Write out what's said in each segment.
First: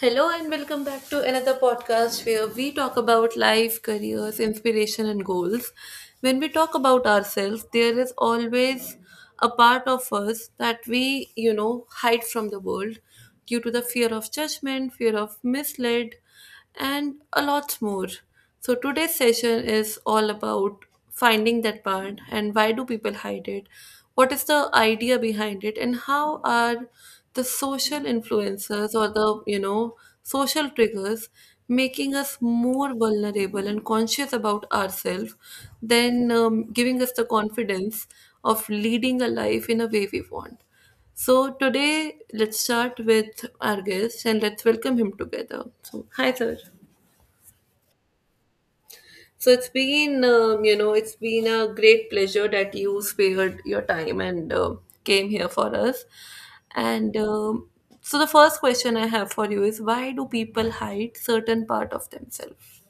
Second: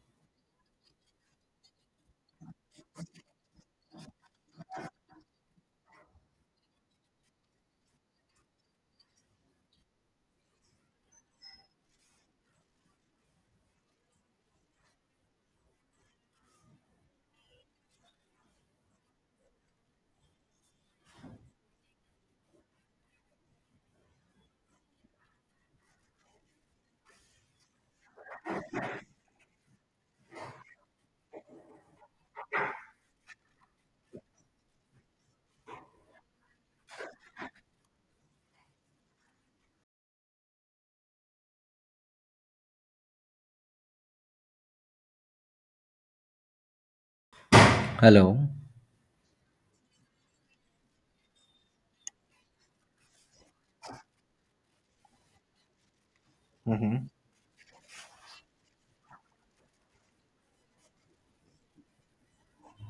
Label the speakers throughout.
Speaker 1: Hello and welcome back to another podcast where we talk about life, careers, inspiration, and goals. When we talk about ourselves, there is always a part of us that we hide from the world due to the fear of judgment, fear of misled, and a lot more. So, today's session is all about finding that part and why do people hide it? What is the idea behind it? And how are the social influencers or the social triggers making us more vulnerable and conscious about ourselves than giving us the confidence of leading a life in a way we want? So today, let's start with our guest and let's welcome him together. So, hi, sir.
Speaker 2: Hello.
Speaker 1: So it's been a great pleasure that you spared your time and came here for us. And so the first question I have for you is, why do people hide certain part of themselves?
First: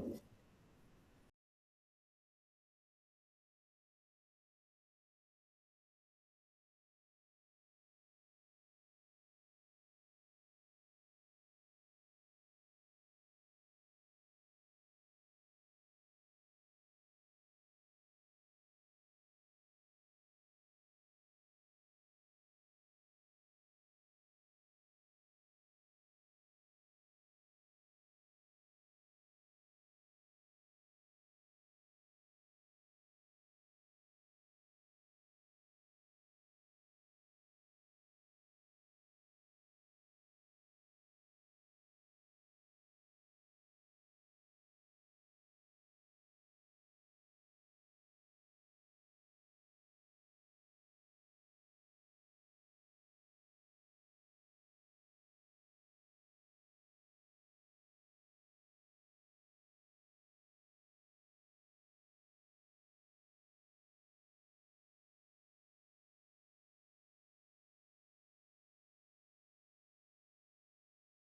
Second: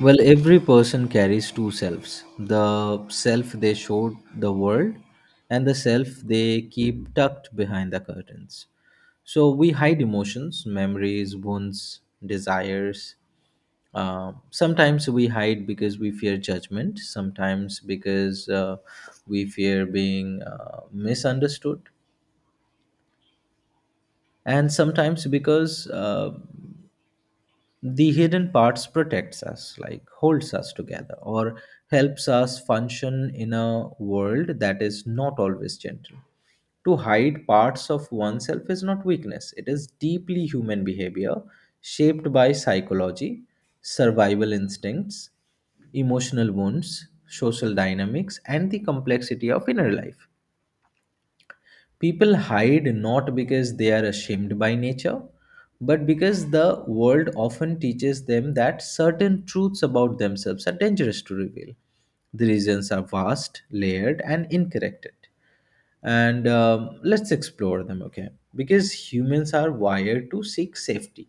Speaker 2: Well, every person carries two selves, the self they showed the world and the self they keep tucked behind the curtains. So we hide emotions, memories, wounds, desires. Sometimes we hide because we fear judgment, sometimes because we fear being misunderstood, and sometimes because the hidden parts protects us, like holds us together or helps us function in a world that is not always gentle. To hide parts of oneself is not weakness, it is deeply human behavior, shaped by psychology, survival instincts, emotional wounds, social dynamics, and the complexity of inner life. People hide not because they are ashamed by nature, but because the world often teaches them that certain truths about themselves are dangerous to reveal. The reasons are vast, layered, and incorrect, and let's explore them, okay? Because humans are wired to seek safety.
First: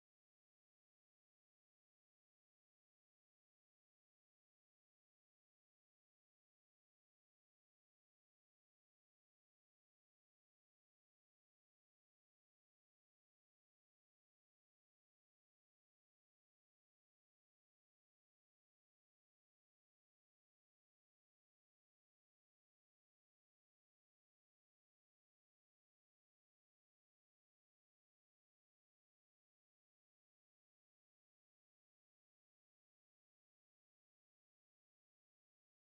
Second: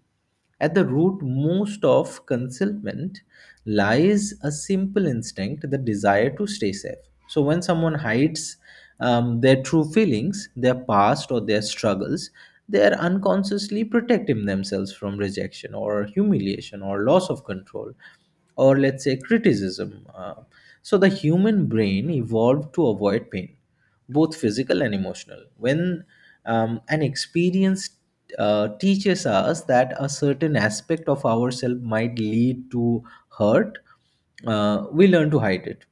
Speaker 2: At the root most of concealment lies a simple instinct, the desire to stay safe. So when someone hides, their true feelings, their past, or their struggles, they are unconsciously protecting themselves from rejection, or humiliation, or loss of control, or let's say criticism. So the human brain evolved to avoid pain, both physical and emotional. When an experience teaches us that a certain aspect of ourselves might lead to hurt, we learn to hide it.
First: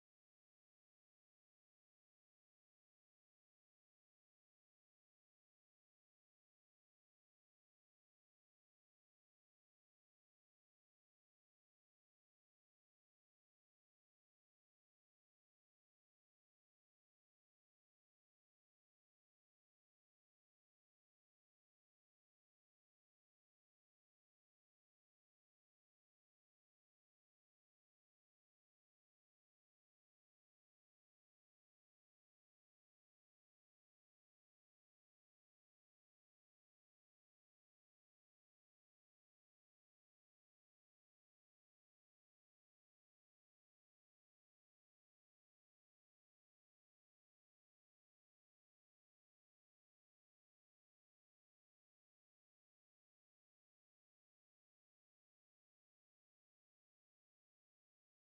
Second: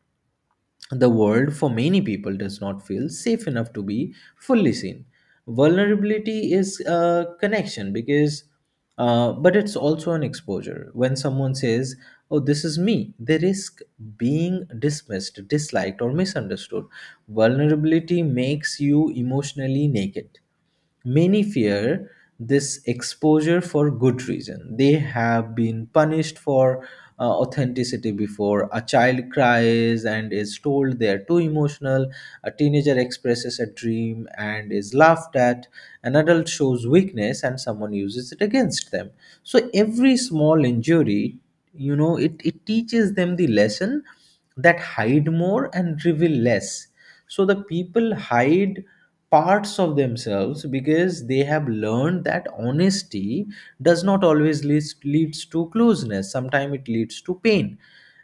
Speaker 2: The world for many people does not feel safe enough to be fully seen. Vulnerability is a connection because, but it's also an exposure. When someone says, "Oh, this is me," they risk being dismissed, disliked, or misunderstood. Vulnerability makes you emotionally naked. Many fear this exposure for good reason. They have been punished for authenticity before. A child cries and is told they are too emotional. A teenager expresses a dream and is laughed at. An adult shows weakness and someone uses it against them. So every small injury, it teaches them the lesson, that hide more and reveal less. So the people hide parts of themselves because they have learned that honesty does not always leads to closeness, sometimes it leads to pain.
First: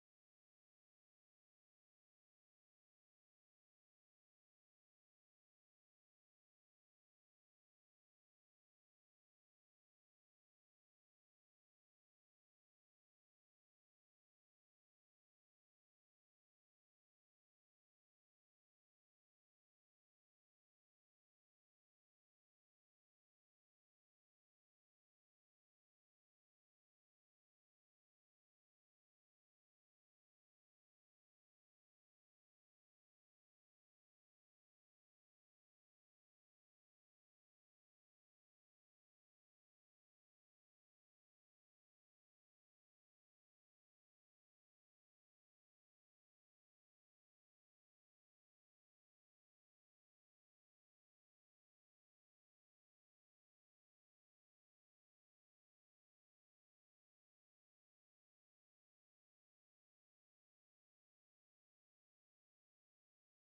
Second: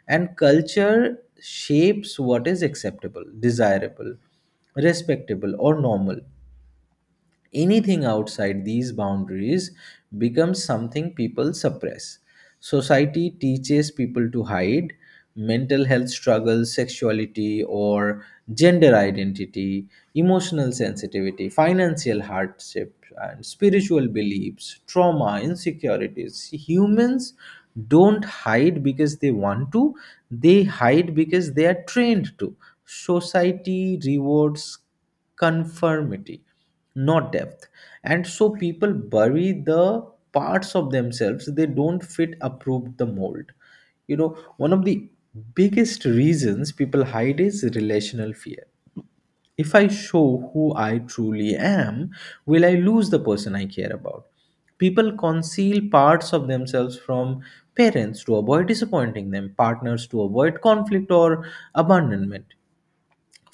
Speaker 2: And culture shapes what is acceptable, desirable, respectable, or normal. Anything outside these boundaries becomes something people suppress. Society teaches people to hide mental health struggles, sexuality, or gender identity, emotional sensitivity, financial hardship, and spiritual beliefs, trauma, insecurities. Humans don't hide because they want to, they hide because they are trained to. Society rewards conformity, not depth, and so people bury the parts of themselves they don't fit approved the mold. You know, one of the biggest reasons people hide is relational fear. If I show who I truly am, will I lose the person I care about? People conceal parts of themselves from parents to avoid disappointing them, partners to avoid conflict or abandonment,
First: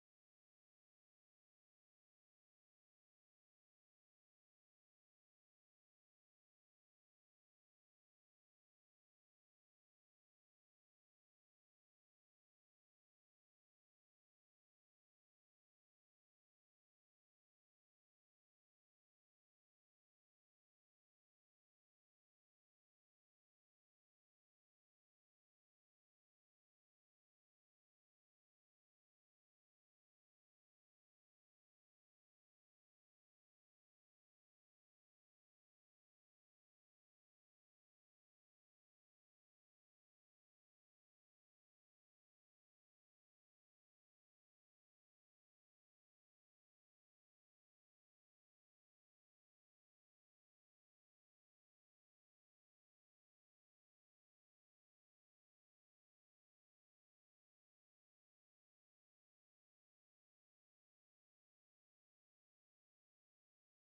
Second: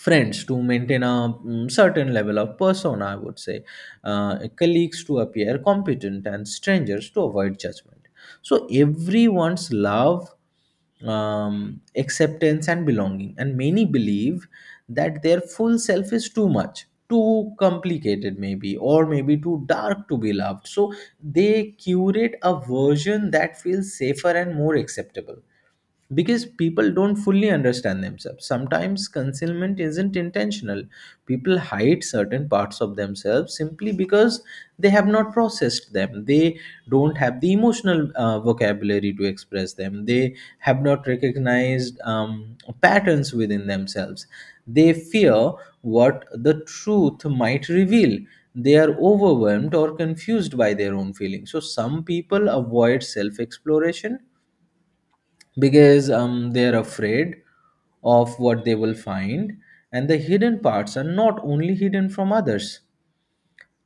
Speaker 2: friends to maintain a certain level of persona, I would say, colleagues to appear competent, and strangers to avoid judgment. So, everyone's love, acceptance, and belonging. And many believe that their full self is too much. Too complicated, maybe, or maybe too dark to be loved. So they curate a version that feels safer and more acceptable. Because people don't fully understand themselves, sometimes concealment isn't intentional. People hide certain parts of themselves simply because they have not processed them, they don't have the emotional vocabulary to express them, they have not recognized patterns within themselves, they fear what the truth might reveal, they are overwhelmed or confused by their own feelings. So some people avoid self exploration because they're afraid of what they will find. And the hidden parts are not only hidden from others,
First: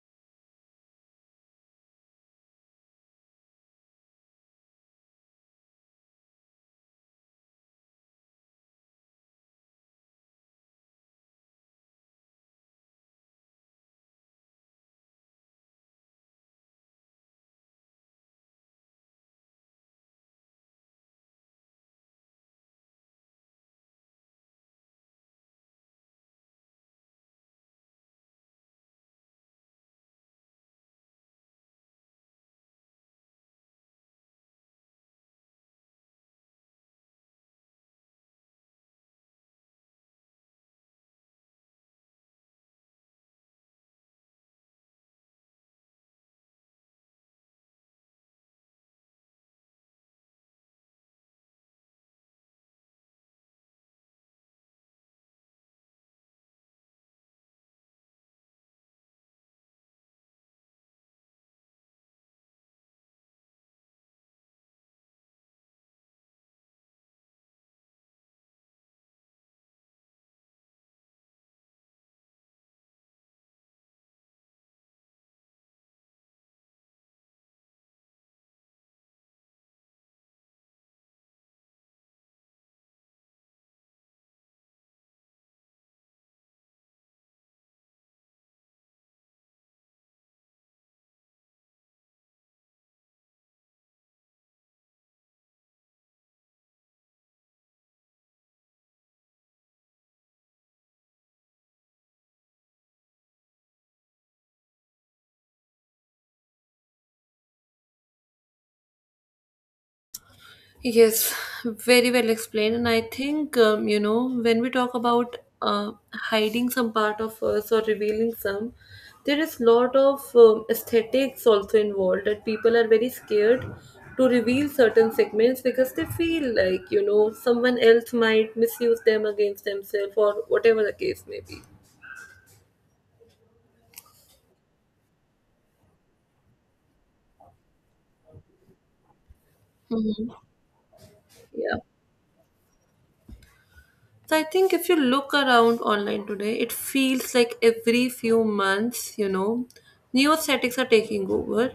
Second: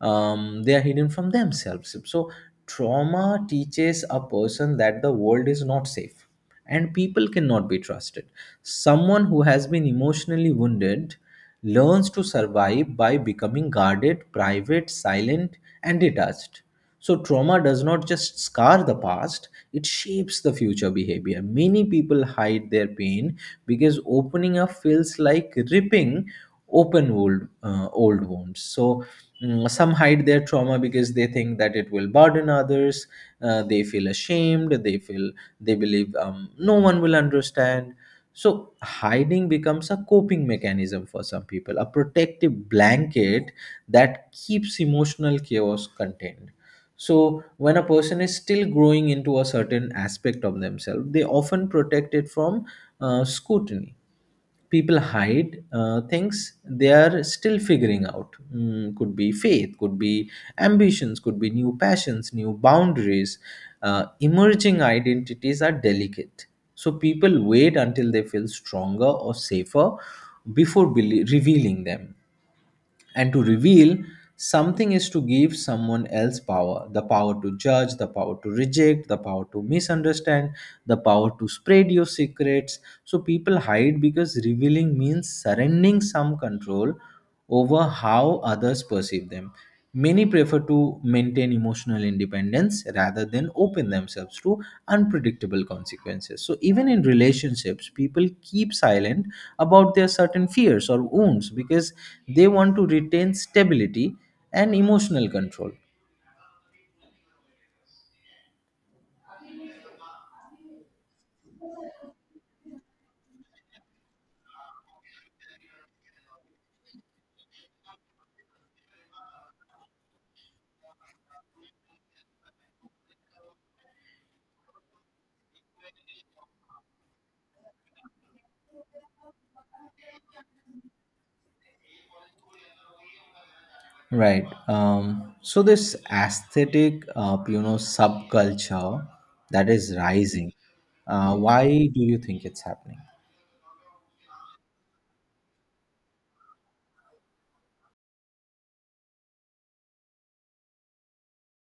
Speaker 2: they are hidden from themselves. So, trauma teaches a person that the world is not safe and people cannot be trusted. Someone who has been emotionally wounded learns to survive by becoming guarded, private, silent, and detached. So, trauma does not just scar the past, it shapes the future behavior. Many people hide their pain because opening up feels like ripping open old, old wounds. So, some hide their trauma because they think that it will burden others, they feel ashamed, they feel, they believe no one will understand. So hiding becomes a coping mechanism for some people, a protective blanket that keeps emotional chaos contained. So when a person is still growing into a certain aspect of themselves, they often protect it from scrutiny. People hide things they are still figuring out. Mm, could be faith, could be ambitions, could be new passions, new boundaries. Emerging identities are delicate, so people wait until they feel stronger or safer before revealing them. And to reveal something is to give someone else power, the power to judge, the power to reject, the power to misunderstand, the power to spread your secrets. So people hide because revealing means surrendering some control over how others perceive them. Many prefer to maintain emotional independence rather than open themselves to unpredictable consequences. So even in relationships, people keep silent about their certain fears or wounds because they want to retain stability and emotional control.
Speaker 1: Yes, very well explained. And I think, when we talk about hiding some part of us or revealing some, there is lot of aesthetics also involved that people are very scared to reveal certain segments because they feel like someone else might misuse them against themselves or whatever the case may be.
Speaker 2: Right. So this aesthetic, subculture that is
Speaker 1: Mhm.
Speaker 2: rising. Why
Speaker 1: Yeah.
Speaker 2: do you think it's happening?
Speaker 1: So I think if you look around online today, it feels like every few months new aesthetics are taking over.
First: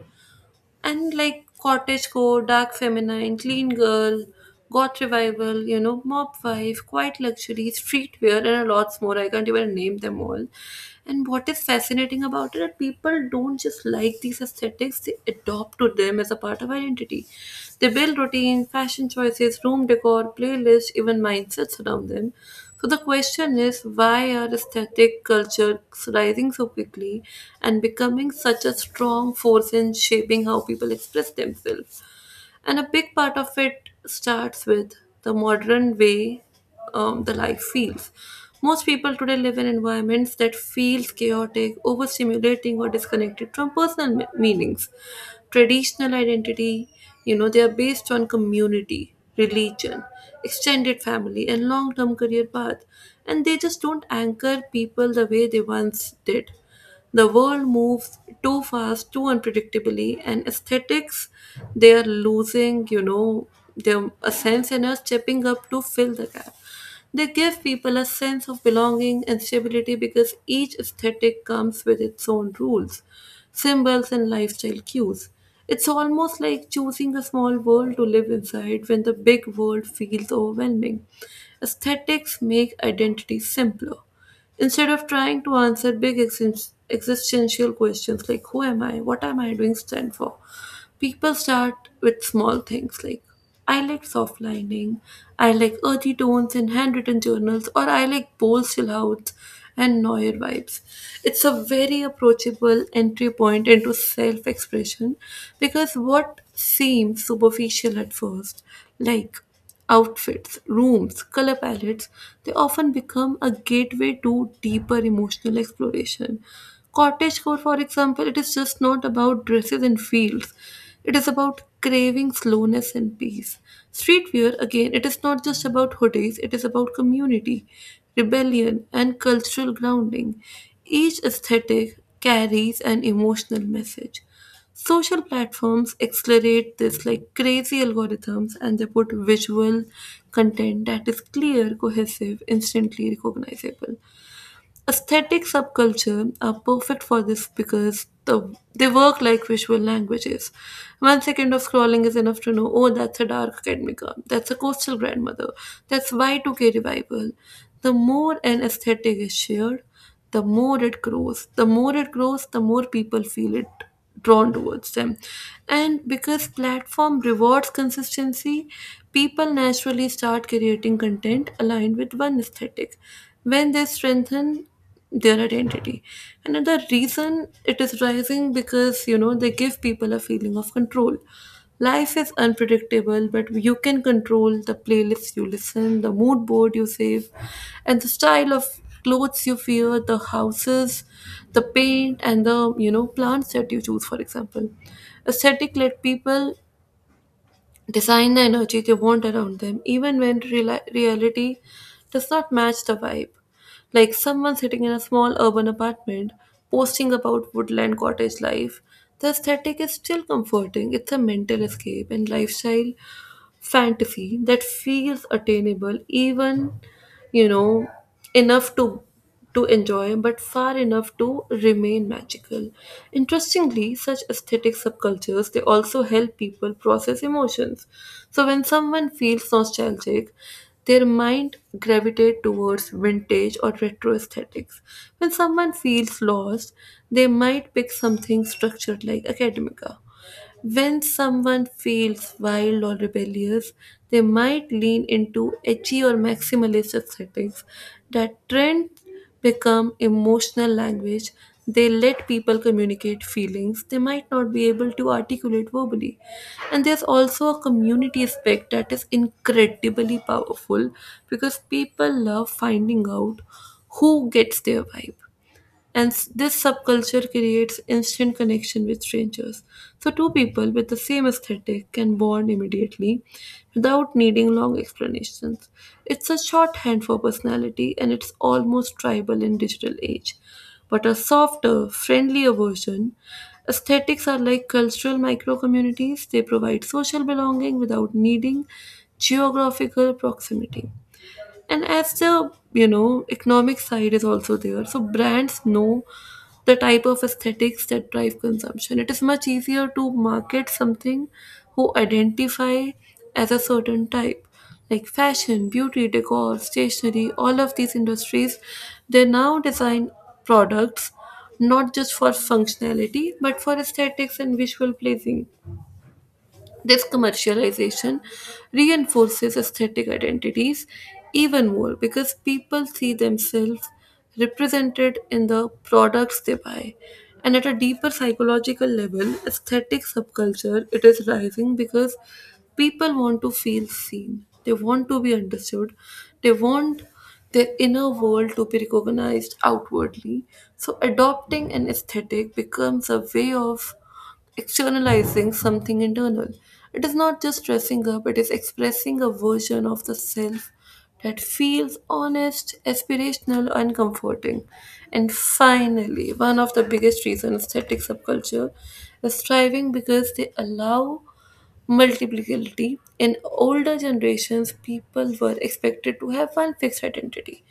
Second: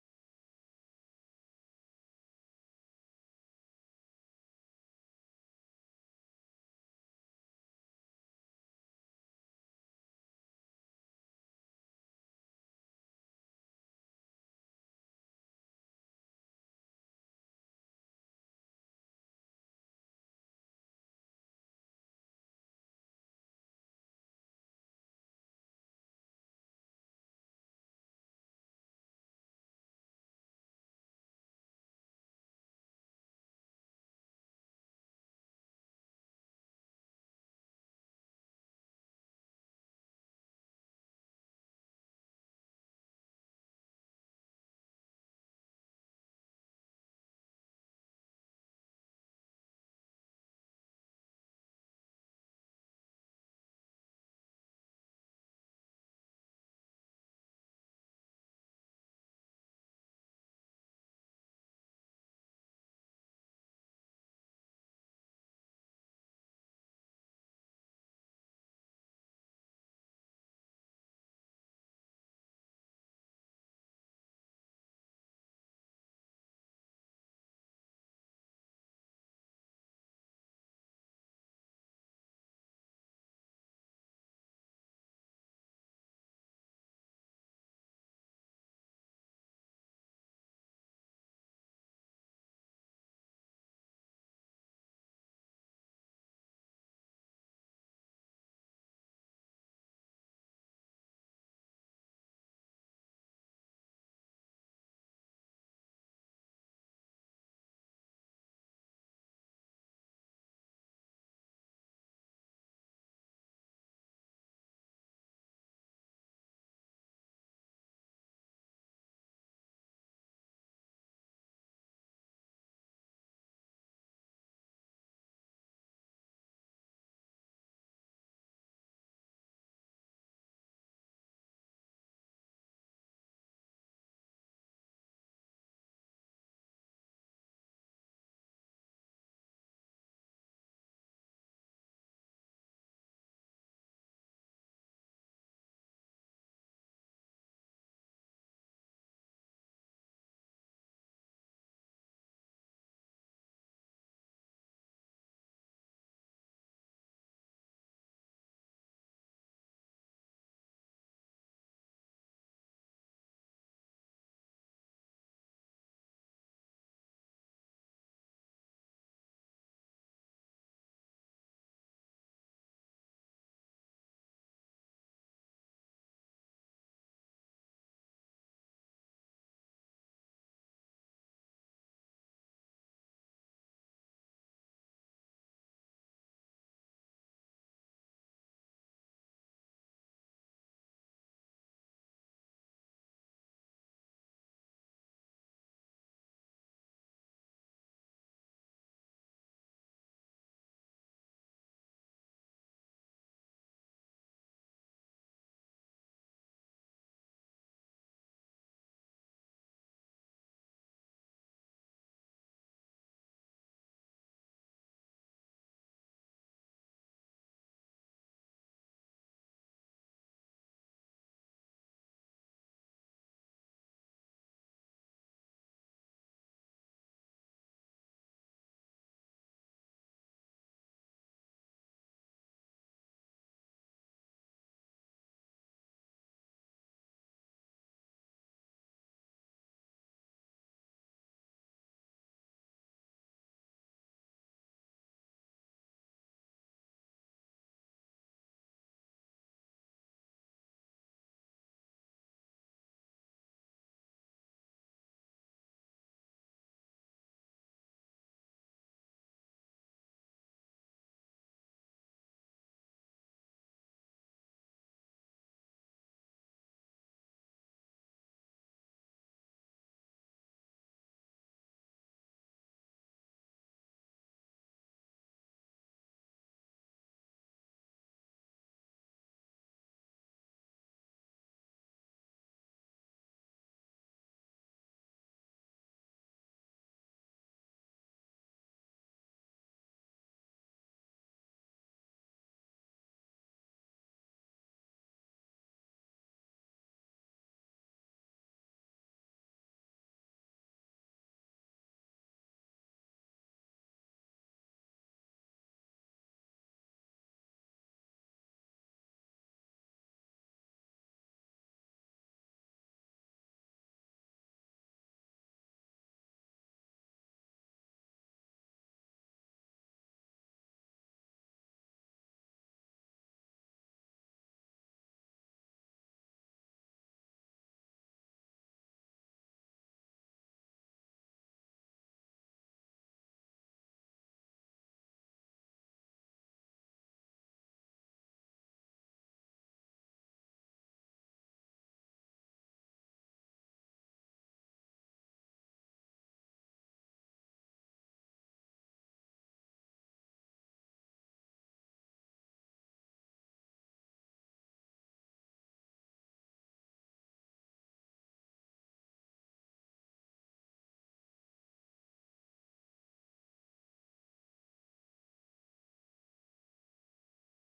Speaker 1: And like cottagecore, dark feminine, clean girl, goth revival mob wife, quiet luxury, streetwear, and a lot more. I can't even name them all. And what is fascinating about it that people don't just like these aesthetics, they adopt to them as a part of identity. They build routine, fashion choices, room decor, playlists, even mindsets around them. So the question is, why are aesthetic cultures rising so quickly and becoming such a strong force in shaping how people express themselves? And a big part of it starts with the modern way the life feels. Most people today live in environments that feels chaotic, overstimulating, or disconnected from personal meanings, traditional identity. They are based on community, religion, extended family, and long term career path. And they just don't anchor people the way they once did. The world moves too fast, too unpredictably, and aesthetics, they are losing their a sense and are stepping up to fill the gap. They give people a sense of belonging and stability because each aesthetic comes with its own rules, symbols, and lifestyle cues. It's almost like choosing a small world to live inside when the big world feels overwhelming. Aesthetics make identity simpler. Instead of trying to answer big existential questions like, who am I, what am I doing stand for, people start with small things like, I like soft lining, I like earthy tones in handwritten journals, or I like bold silhouettes and noir vibes. It's a very approachable entry point into self expression, because what seems superficial at first, like outfits, rooms, color palettes, they often become a gateway to deeper emotional exploration. Cottagecore, for example, it is just not about dresses and fields. It is about craving slowness and peace. Streetwear, again, it is not just about hoodies, it is about community, rebellion, and cultural grounding. Each aesthetic carries an emotional message. Social platforms accelerate this like crazy algorithms, and they put visual content that is clear, cohesive, instantly recognizable. Aesthetic subculture are perfect for this because they work like visual languages. 1 second of scrolling is enough to know, oh, that's a dark academica, that's a coastal grandmother, that's Y2K revival. The more an aesthetic is shared, the more it grows, the more people feel it drawn towards them. And because platform rewards consistency, people naturally start creating content aligned with one aesthetic when they strengthen their identity. Another reason it is rising, because they give people a feeling of control. Life is unpredictable, but you can control the playlists you listen, the mood board you save, and the style of clothes you wear, the houses, the paint, and the plants that you choose. For example, aesthetic led people design the energy they want around them, even when reality does not match the vibe. Like someone sitting in a small urban apartment posting about woodland cottage life, the aesthetic is still comforting. It's a mental escape and lifestyle fantasy that feels attainable, even you know enough to enjoy, but far enough to remain magical. Interestingly, such aesthetic subcultures, they also help people process emotions. So when someone feels nostalgic, their mind gravitate towards vintage or retro aesthetics. When someone feels lost, they might pick something structured like academica. When someone feels wild or rebellious, they might lean into edgy or maximalist settings. That trend become emotional language. They let people communicate feelings they might not be able to articulate verbally. And there's also a community aspect that is incredibly powerful, because people love finding out who gets their vibe. And this subculture creates instant connection with strangers. So, two people with the same aesthetic can bond immediately without needing long explanations. It's a shorthand for personality, and it's almost tribal in digital age. But a softer, friendlier version, aesthetics are like cultural micro communities. They provide social belonging without needing geographical proximity. And as the economic side is also there, so brands know the type of aesthetics that drive consumption. It is much easier to market something who identify as a certain type. Like fashion, beauty, decor, stationery, all of these industries, they now design products not just for functionality but for aesthetics and visual pleasing. This commercialization reinforces aesthetic identities even more because people see themselves represented in the products they buy. And at a deeper psychological level, aesthetic subculture it is rising because people want to feel seen. They want to be understood. They want their inner world to be recognized outwardly. So adopting an aesthetic becomes a way of externalizing something internal. It is not just dressing up, it is expressing a version of the self that feels honest, aspirational, and comforting. And finally, one of the biggest reasons aesthetic subculture is thriving because they allow multiplicity. In older generations, people were expected to have one fixed identity.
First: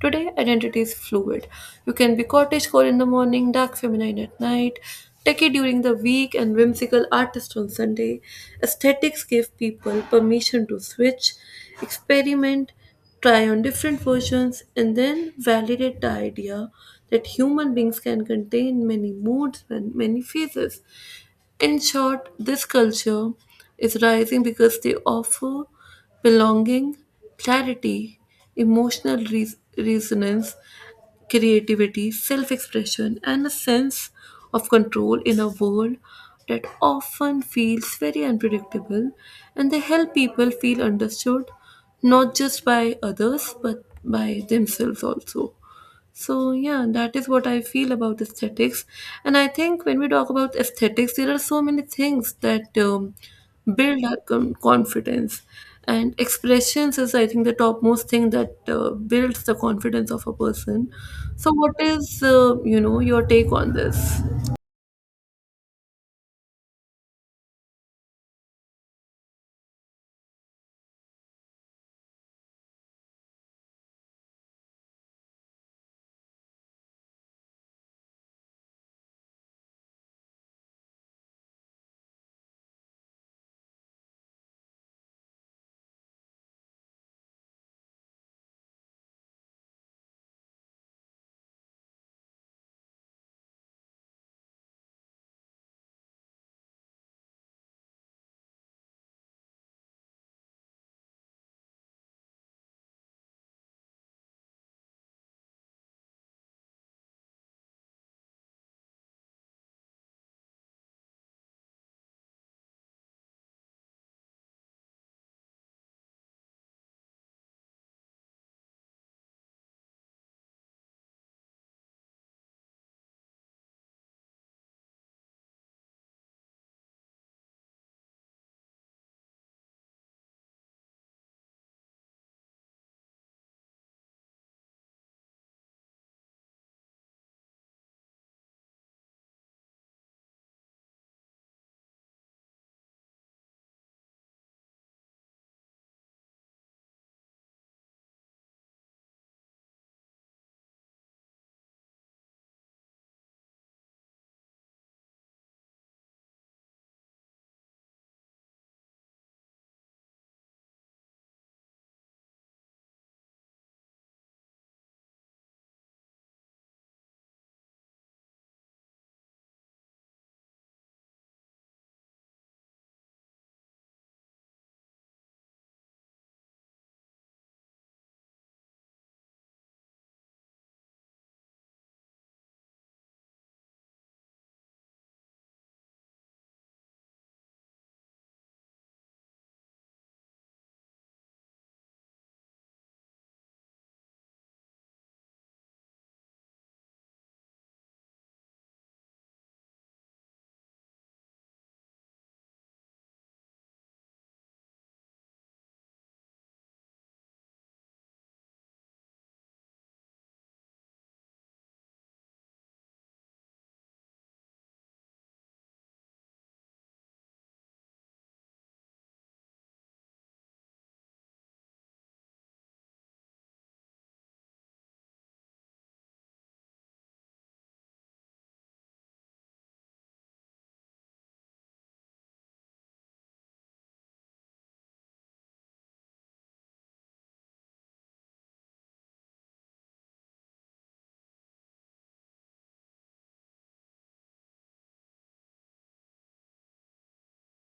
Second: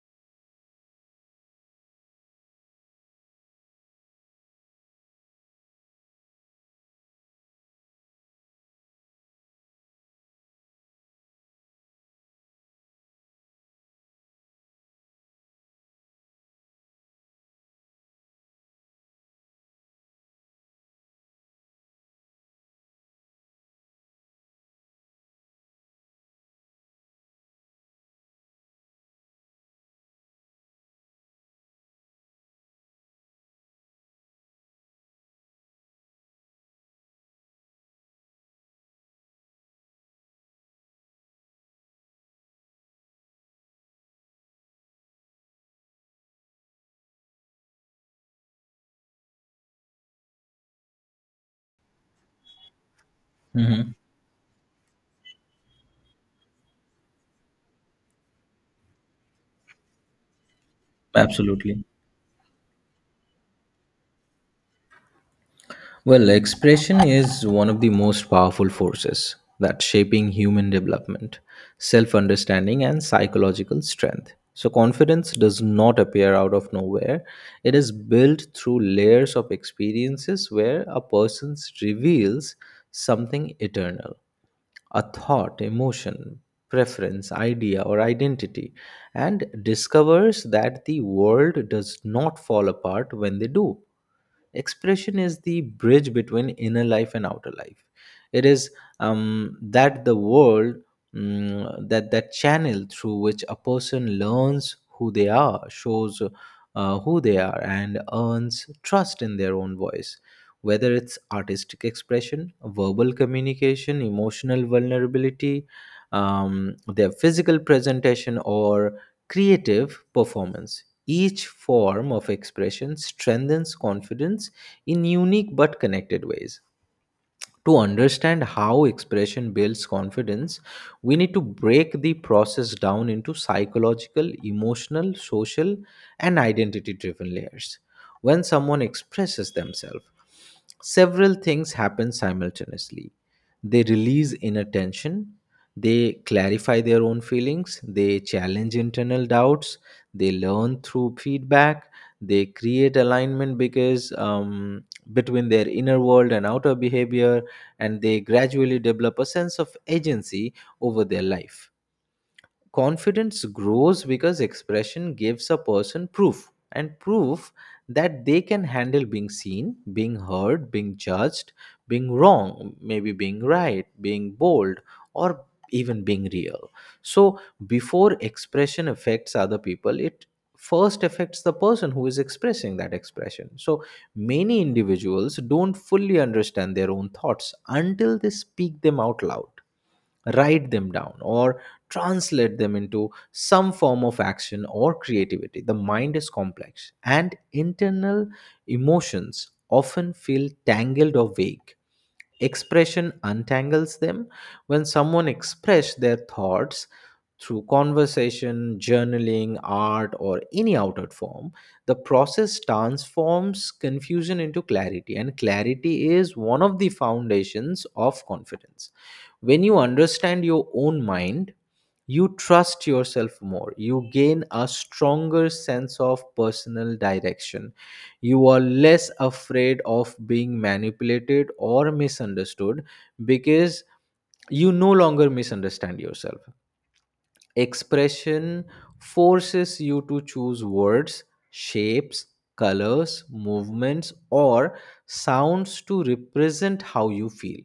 Speaker 1: Today, identity is fluid. You can be cottagecore in the morning, dark feminine at night, techie during the week, and whimsical artist on Sunday. Aesthetics gave people permission to switch, experiment, try on different versions, and then validate the idea that human beings can contain many moods and many phases. In short, this culture is rising because they offer belonging, clarity, emotional resonance, creativity, self expression, and a sense of control in a world that often feels very unpredictable. And they help people feel understood not just by others but by themselves also. So, yeah, that is what I feel about aesthetics. And I think when we talk about aesthetics, there are so many things that build our confidence. And expressions is, I think, the topmost thing that builds the confidence of a person. So, what
Speaker 2: Absolutely.
Speaker 1: is, your take on this?
Speaker 2: Well, expression is one of the most powerful forces that shaping human development, self-understanding, and psychological strength. So confidence does not appear out of nowhere. It is built through layers of experiences where a person reveals something eternal, a thought, emotion, preference, idea, or identity, and discovers that the world does not fall apart when they do. Expression is the bridge between inner life and outer life. It is that the world, that channel through which a person learns who they are, shows who they are, and earns trust in their own voice, whether it's artistic expression, verbal communication, emotional vulnerability, their physical presentation, or creative performance. Each form of expression strengthens confidence in unique but connected ways. To understand how expression builds confidence, we need to break the process down into psychological, emotional, social, and identity driven layers. When someone expresses themselves, several things happen simultaneously. They release inner tension, they clarify their own feelings, they challenge internal doubts, they learn through feedback, they create alignment because between their inner world and outer behavior, and they gradually develop a sense of agency over their life. Confidence grows because expression gives a person proof, and proof that they can handle being seen, being heard, being judged, being wrong, maybe being right, being bold, or even being real. So, before expression affects other people, it first affects the person who is expressing that expression. So, many individuals don't fully understand their own thoughts until they speak them out loud, write them down, or translate them into some form of action or creativity. The mind is complex, and internal emotions often feel tangled or vague. Expression untangles them. When someone express their thoughts through conversation, journaling, art, or any outward form, the process transforms confusion into clarity, and clarity is one of the foundations of confidence. When you understand your own mind, you trust yourself more. You gain a stronger sense of personal direction. You are less afraid of being manipulated or misunderstood, because you no longer misunderstand yourself. Expression forces you to choose words, shapes, colors, movements, or sounds to represent how you feel.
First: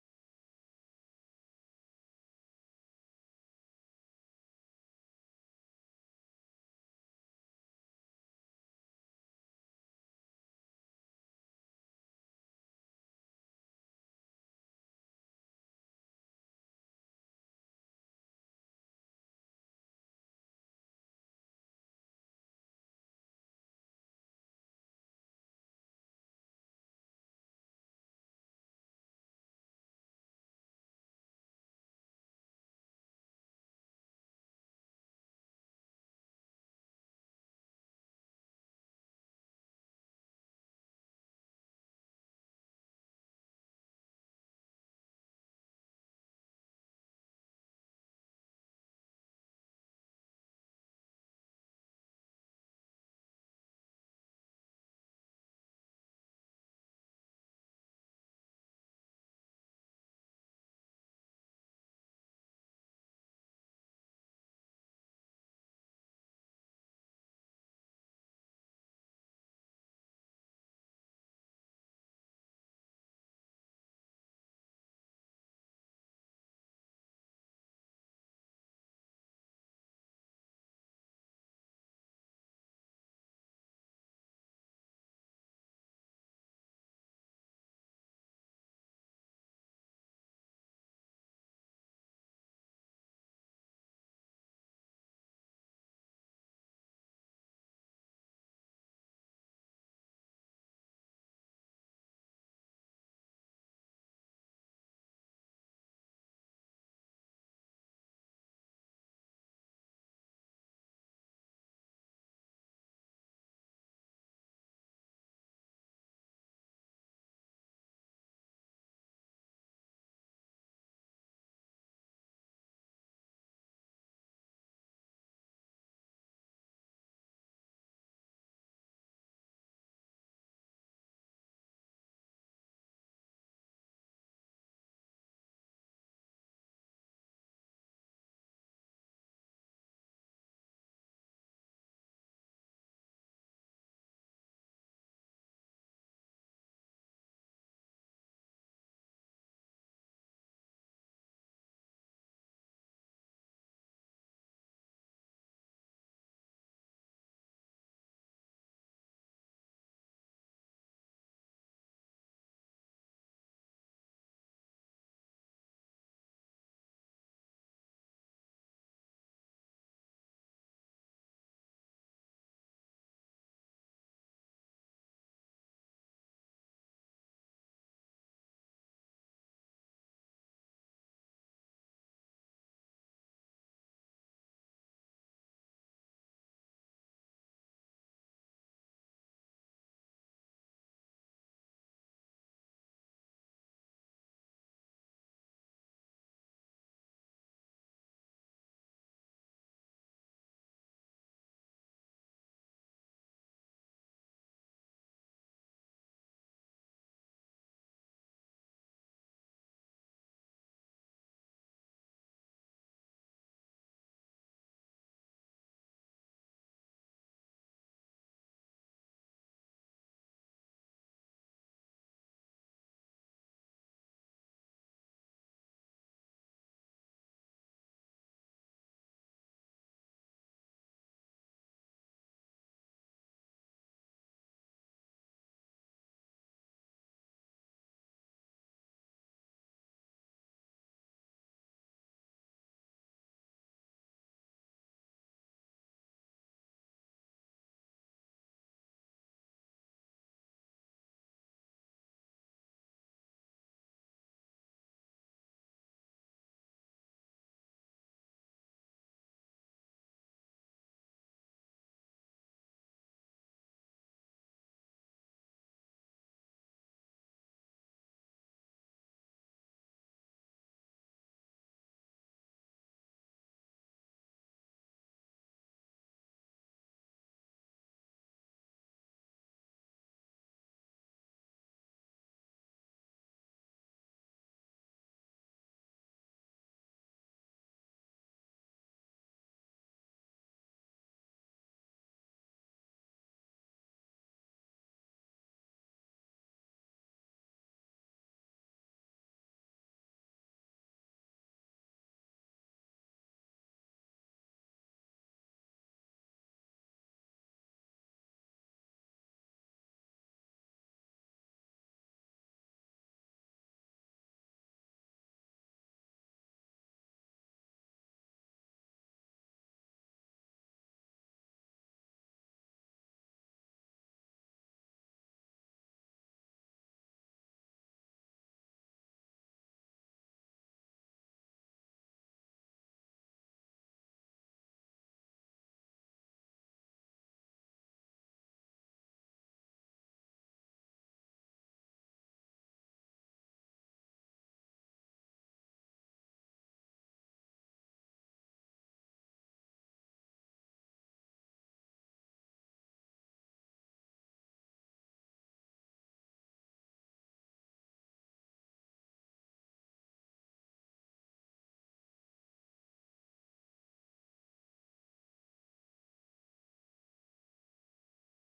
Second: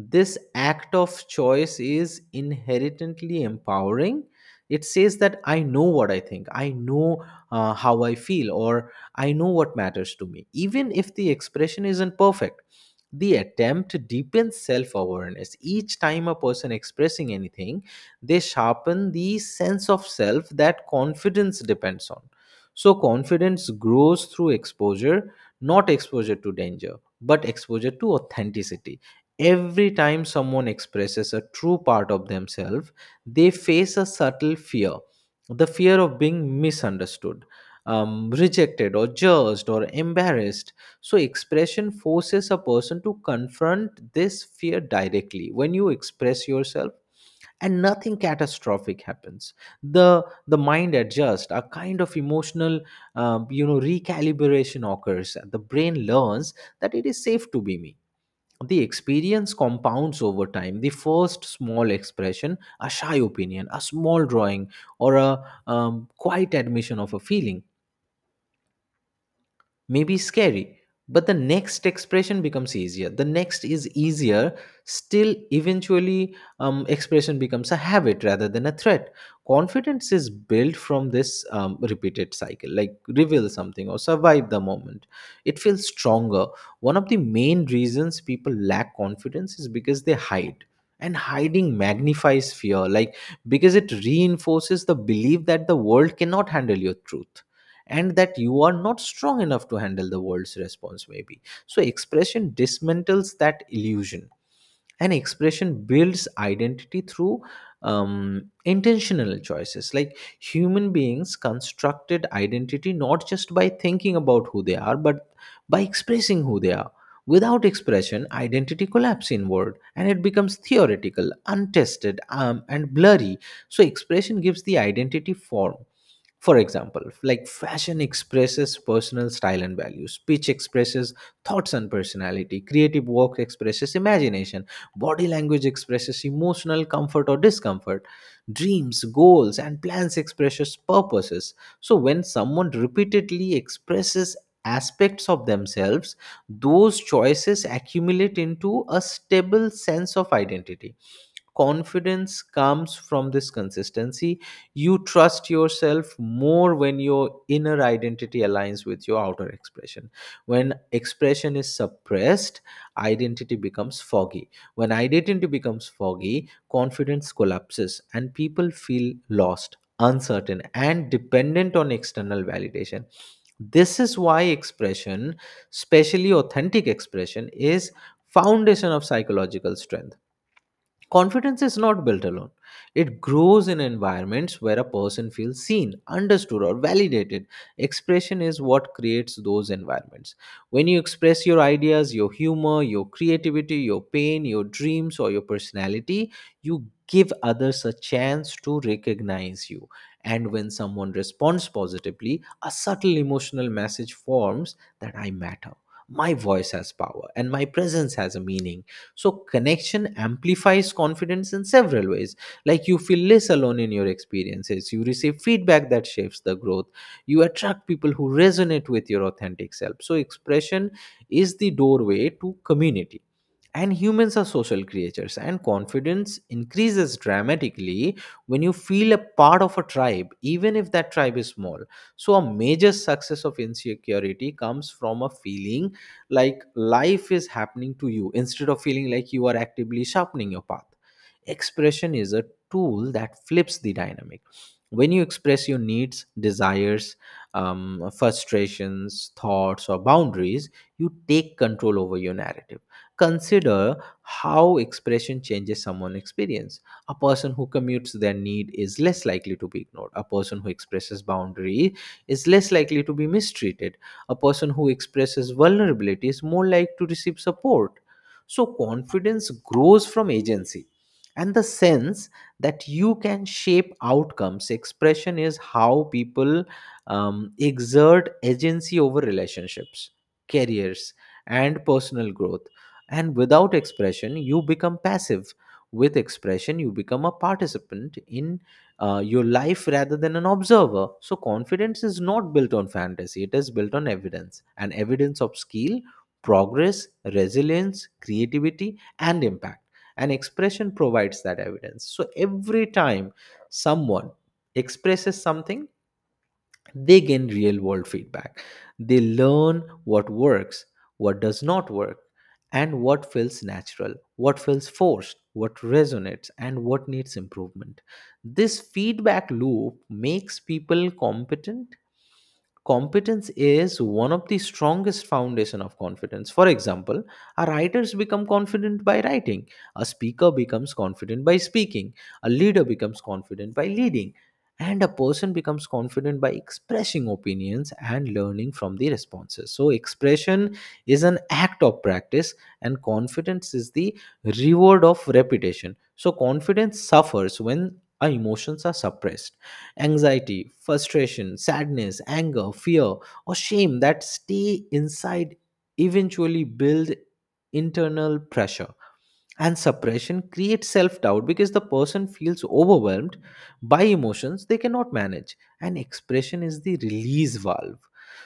Speaker 2: This act of choice is inherently empowering. It says that I know what I think, I know, how I feel, or I know what matters to me. Even if the expression isn't perfect, the attempt deepens self-awareness. Each time a person expressing anything, they sharpen the sense of self that confidence depends on. So confidence grows through exposure, not exposure to danger, but exposure to authenticity. Every time someone expresses a true part of themselves, they face a subtle fear, the fear of being misunderstood, rejected, or judged, or embarrassed. So, expression forces a person to confront this fear directly. When you express yourself, and nothing catastrophic happens, the mind adjusts a kind of emotional recalibration occurs. The brain learns that it is safe to be me. The experience compounds over time. The first small expression, a shy opinion, a small drawing, or a quiet admission of a feeling may be scary, but the next expression becomes easier, the next is easier still. Eventually expression becomes a habit rather than a threat. Confidence is built from this repeated cycle. Like, reveal something or survive the moment, it feels stronger. One of the main reasons people lack confidence is because they hide, and hiding magnifies fear, like, because it reinforces the belief that the world cannot handle your truth, and that you are not strong enough to handle the world's response, maybe. So expression dismantles that illusion, and expression builds identity through intentional choices. Like, human beings constructed identity not just by thinking about who they are, but by expressing who they are. Without expression, identity collapses inward and it becomes theoretical, untested, and blurry. So expression gives the identity form. For example, like, fashion expresses personal style and values, speech expresses thoughts and personality, creative work expresses imagination, body language expresses emotional comfort or discomfort, dreams, goals, and plans expresses purposes. So when someone repeatedly expresses aspects of themselves, those choices accumulate into a stable sense of identity. Confidence comes from this consistency. You trust yourself more when your inner identity aligns with your outer expression. When expression is suppressed, identity becomes foggy. When identity becomes foggy, confidence collapses and people feel lost, uncertain, and dependent on external validation. This is why expression, especially authentic expression, is foundation of psychological strength. Confidence is not built alone. It grows in environments where a person feels seen, understood, or validated. Expression is what creates those environments. When you express your ideas, your humor, your creativity, your pain, your dreams, or your personality, you give others a chance to recognize you. And when someone responds positively, a subtle emotional message forms that I matter. My voice has power and my presence has a meaning. So connection amplifies confidence in several ways. Like, you feel less alone in your experiences, you receive feedback that shapes the growth, you attract people who resonate with your authentic self. So expression is the doorway to community, and humans are social creatures, and confidence increases dramatically when you feel a part of a tribe, even if that tribe is small. So, a major success of insecurity comes from a feeling like life is happening to you instead of feeling like you are actively sharpening your path. Expression is a tool that flips the dynamic. When you express your needs, desires, frustrations, thoughts, or boundaries, you take control over your narrative. Consider how expression changes someone's experience. A person who commutes their need is less likely to be ignored. A person who expresses boundary is less likely to be mistreated. A person who expresses vulnerability is more likely to receive support. So confidence grows from agency and the sense that you can shape outcomes. Expression is how people exert agency over relationships, careers, and personal growth, and without expression, you become passive. With expression, you become a participant in your life rather than an observer. So, confidence is not built on fantasy, it is built on evidence, and evidence of skill, progress, resilience, creativity, and impact. And expression provides that evidence. So, every time someone expresses something, they gain real world feedback. They learn what works, what does not work, and what feels natural, what feels forced, what resonates, and what needs improvement. This feedback loop makes people competent. Competence is one of the strongest foundation of confidence. For example, a writers become confident by writing, a speaker becomes confident by speaking, a leader becomes confident by leading, and a person becomes confident by expressing opinions and learning from the responses. So expression is an act of practice, and confidence is the reward of repetition. So confidence suffers when our emotions are suppressed. Anxiety, frustration, sadness, anger, fear, or shame that stay inside eventually build internal pressure, and suppression creates self doubt because the person feels overwhelmed by emotions they cannot manage, and expression is the release valve.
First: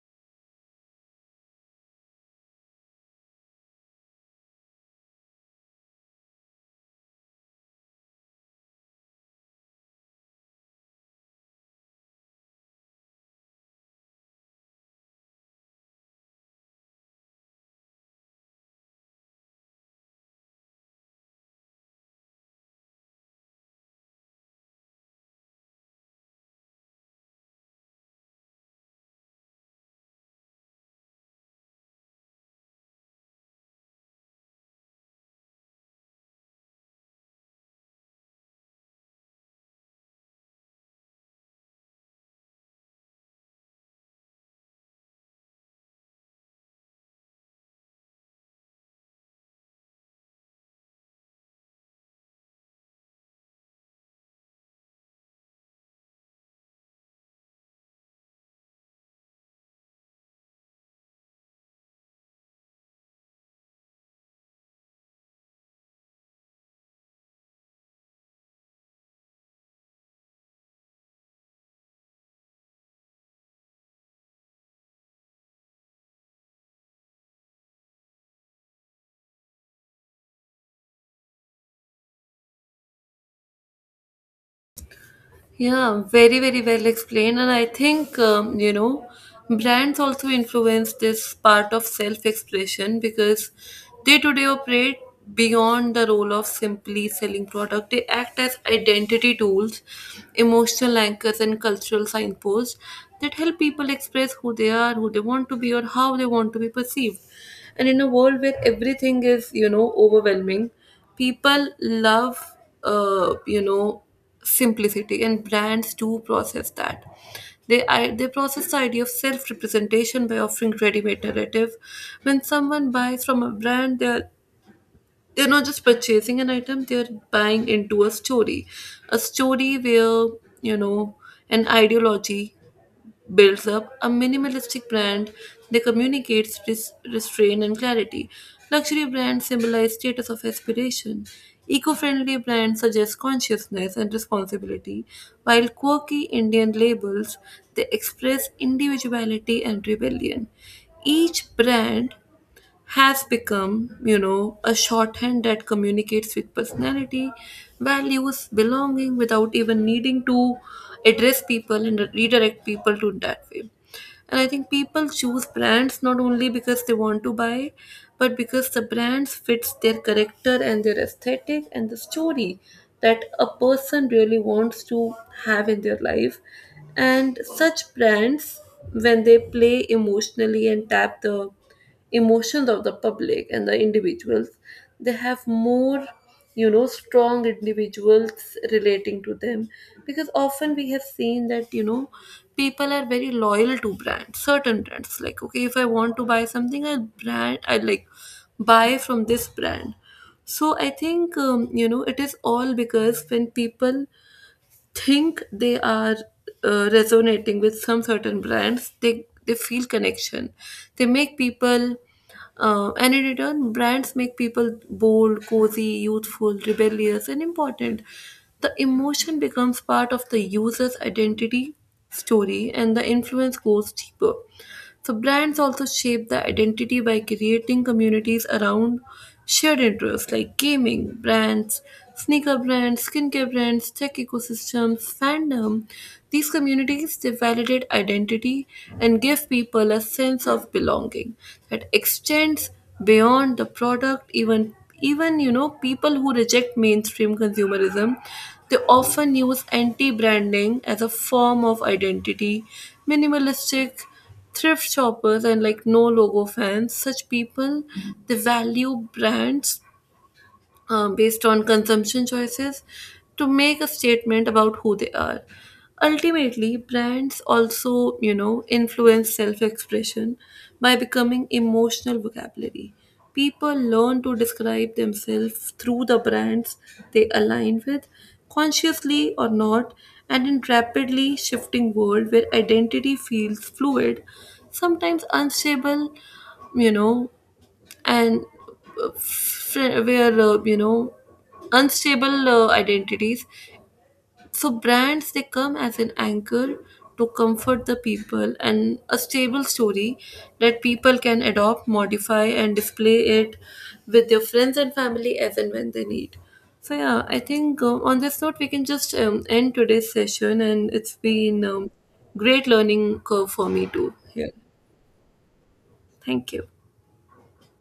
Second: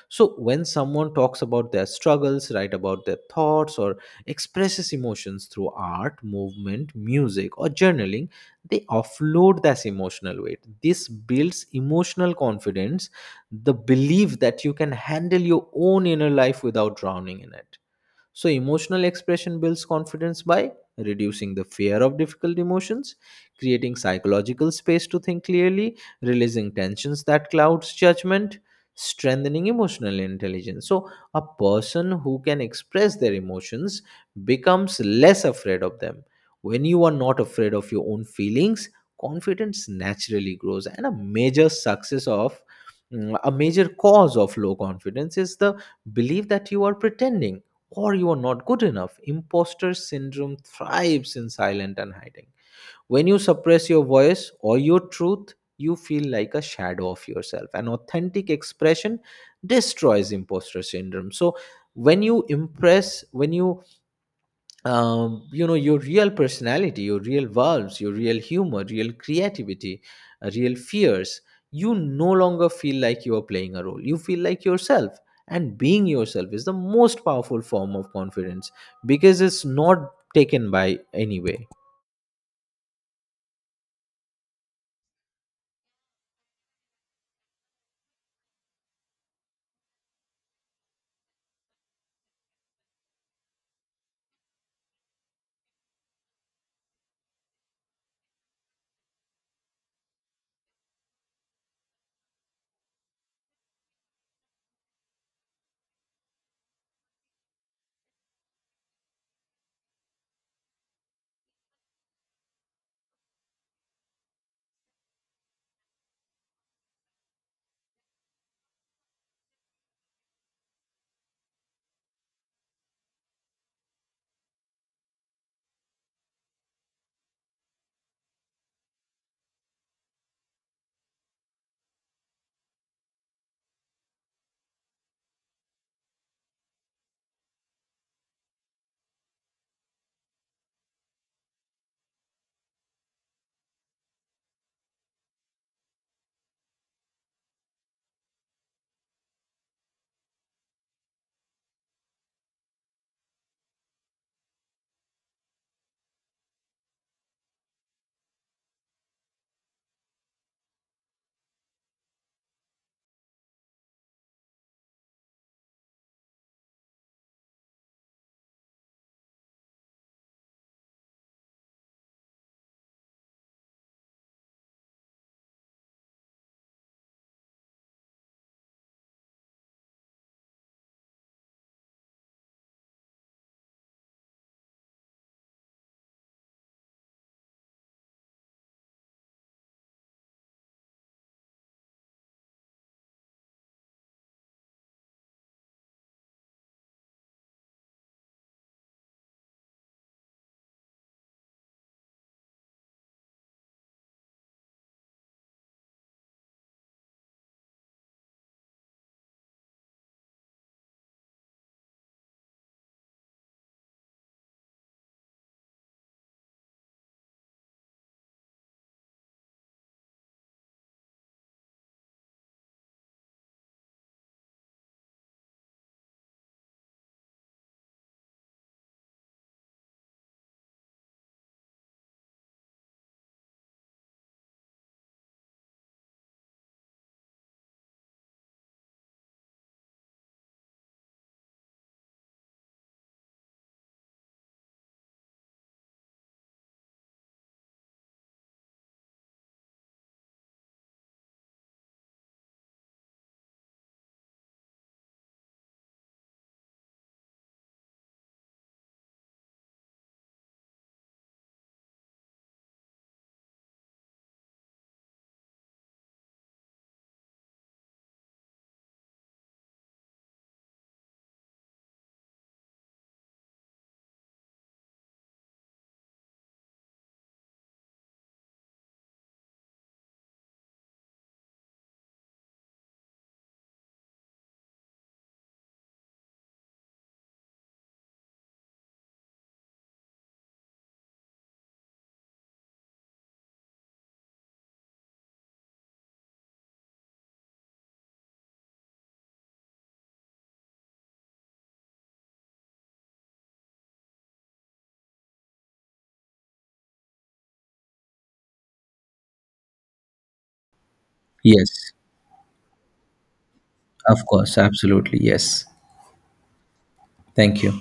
Speaker 2: So when someone talks about their struggles, write about their thoughts, or expresses emotions through art, movement, music, or journaling, they offload this emotional weight. This builds emotional confidence, the belief that you can handle your own inner life without drowning in it. So, emotional expression builds confidence by reducing the fear of difficult emotions, creating psychological space to think clearly, releasing tensions that clouds judgment, strengthening emotional intelligence. So, a person who can express their emotions becomes less afraid of them. When you are not afraid of your own feelings, confidence naturally grows. And a major cause of low confidence is the belief that you are pretending or you are not good enough. Imposter syndrome thrives in silent and hiding. When you suppress your voice or your truth, you feel like a shadow of yourself. An authentic expression destroys imposter syndrome. So, when you impress, when you you know your real personality, your real valves, your real humor, real creativity, real fears, you no longer feel like you are playing a role, you feel like yourself, and being yourself is the most powerful form of confidence, because it's not taken by anyway.
Speaker 1: Yeah, very, very well explained. And I think, brands also influence this part of self expression because they today operate beyond the role of simply selling product. They act as identity tools, emotional anchors, and cultural signposts that help people express who they are, who they want to be, or how they want to be perceived. And in a world where everything is overwhelming, people love, uh, you know, simplicity, and brands do process that. They process the idea of self representation by offering ready made narrative. When someone buys from a brand, they're not just purchasing an item, they're buying into a story, a story where you know an ideology builds up a minimalistic brand. They communicate restraint and clarity. Luxury brands symbolize status of aspiration. Eco friendly brands suggest consciousness and responsibility, while quirky Indian labels they express individuality and rebellion. Each brand has become a shorthand that communicates with personality, values, belonging without even needing to address people and redirect people to that way. And I think people choose brands not only because they want to buy, but because the brands fits their character and their aesthetic and the story that a person really wants to have in their life. And such brands, when they play emotionally and tap the emotions of the public and the individuals, they have more strong individuals relating to them, because often we have seen that people are very loyal to brands, certain brands, like, okay, if I want to buy something, I brand I like, buy from this brand. So I think, it is all because when people think they are resonating with some certain brands, they feel connection, they make people and in return, brands make people bold, cozy, youthful, rebellious, and important. The emotion becomes part of the user's identity story, and the influence goes deeper. So, brands also shape the identity by creating communities around shared interests like gaming brands, sneaker brands, skincare brands, tech ecosystems, fandom. These communities, they validate identity and give people a sense of belonging that extends beyond the product. Even people who reject mainstream consumerism, they often use anti-branding as a form of identity. Minimalistic thrift shoppers and like no logo fans, such people, they value brands based on consumption choices to make a statement about who they are. Ultimately, brands also influence self expression by becoming emotional vocabulary. People learn to describe themselves through the brands they align with, consciously or not, and in rapidly shifting world where identity feels fluid, sometimes unstable, you know and where unstable identities, so brands, they come as an anchor to comfort the people, and a stable story that people can adopt, modify, and display it with their friends and family as and when they need. So yeah, I think on this note we can just end today's session, and it's been
Speaker 2: Yes,
Speaker 1: great learning curve for me too.
Speaker 2: of
Speaker 1: Yeah,
Speaker 2: course, absolutely. Yes.
Speaker 1: thank you.
Speaker 2: Thank you.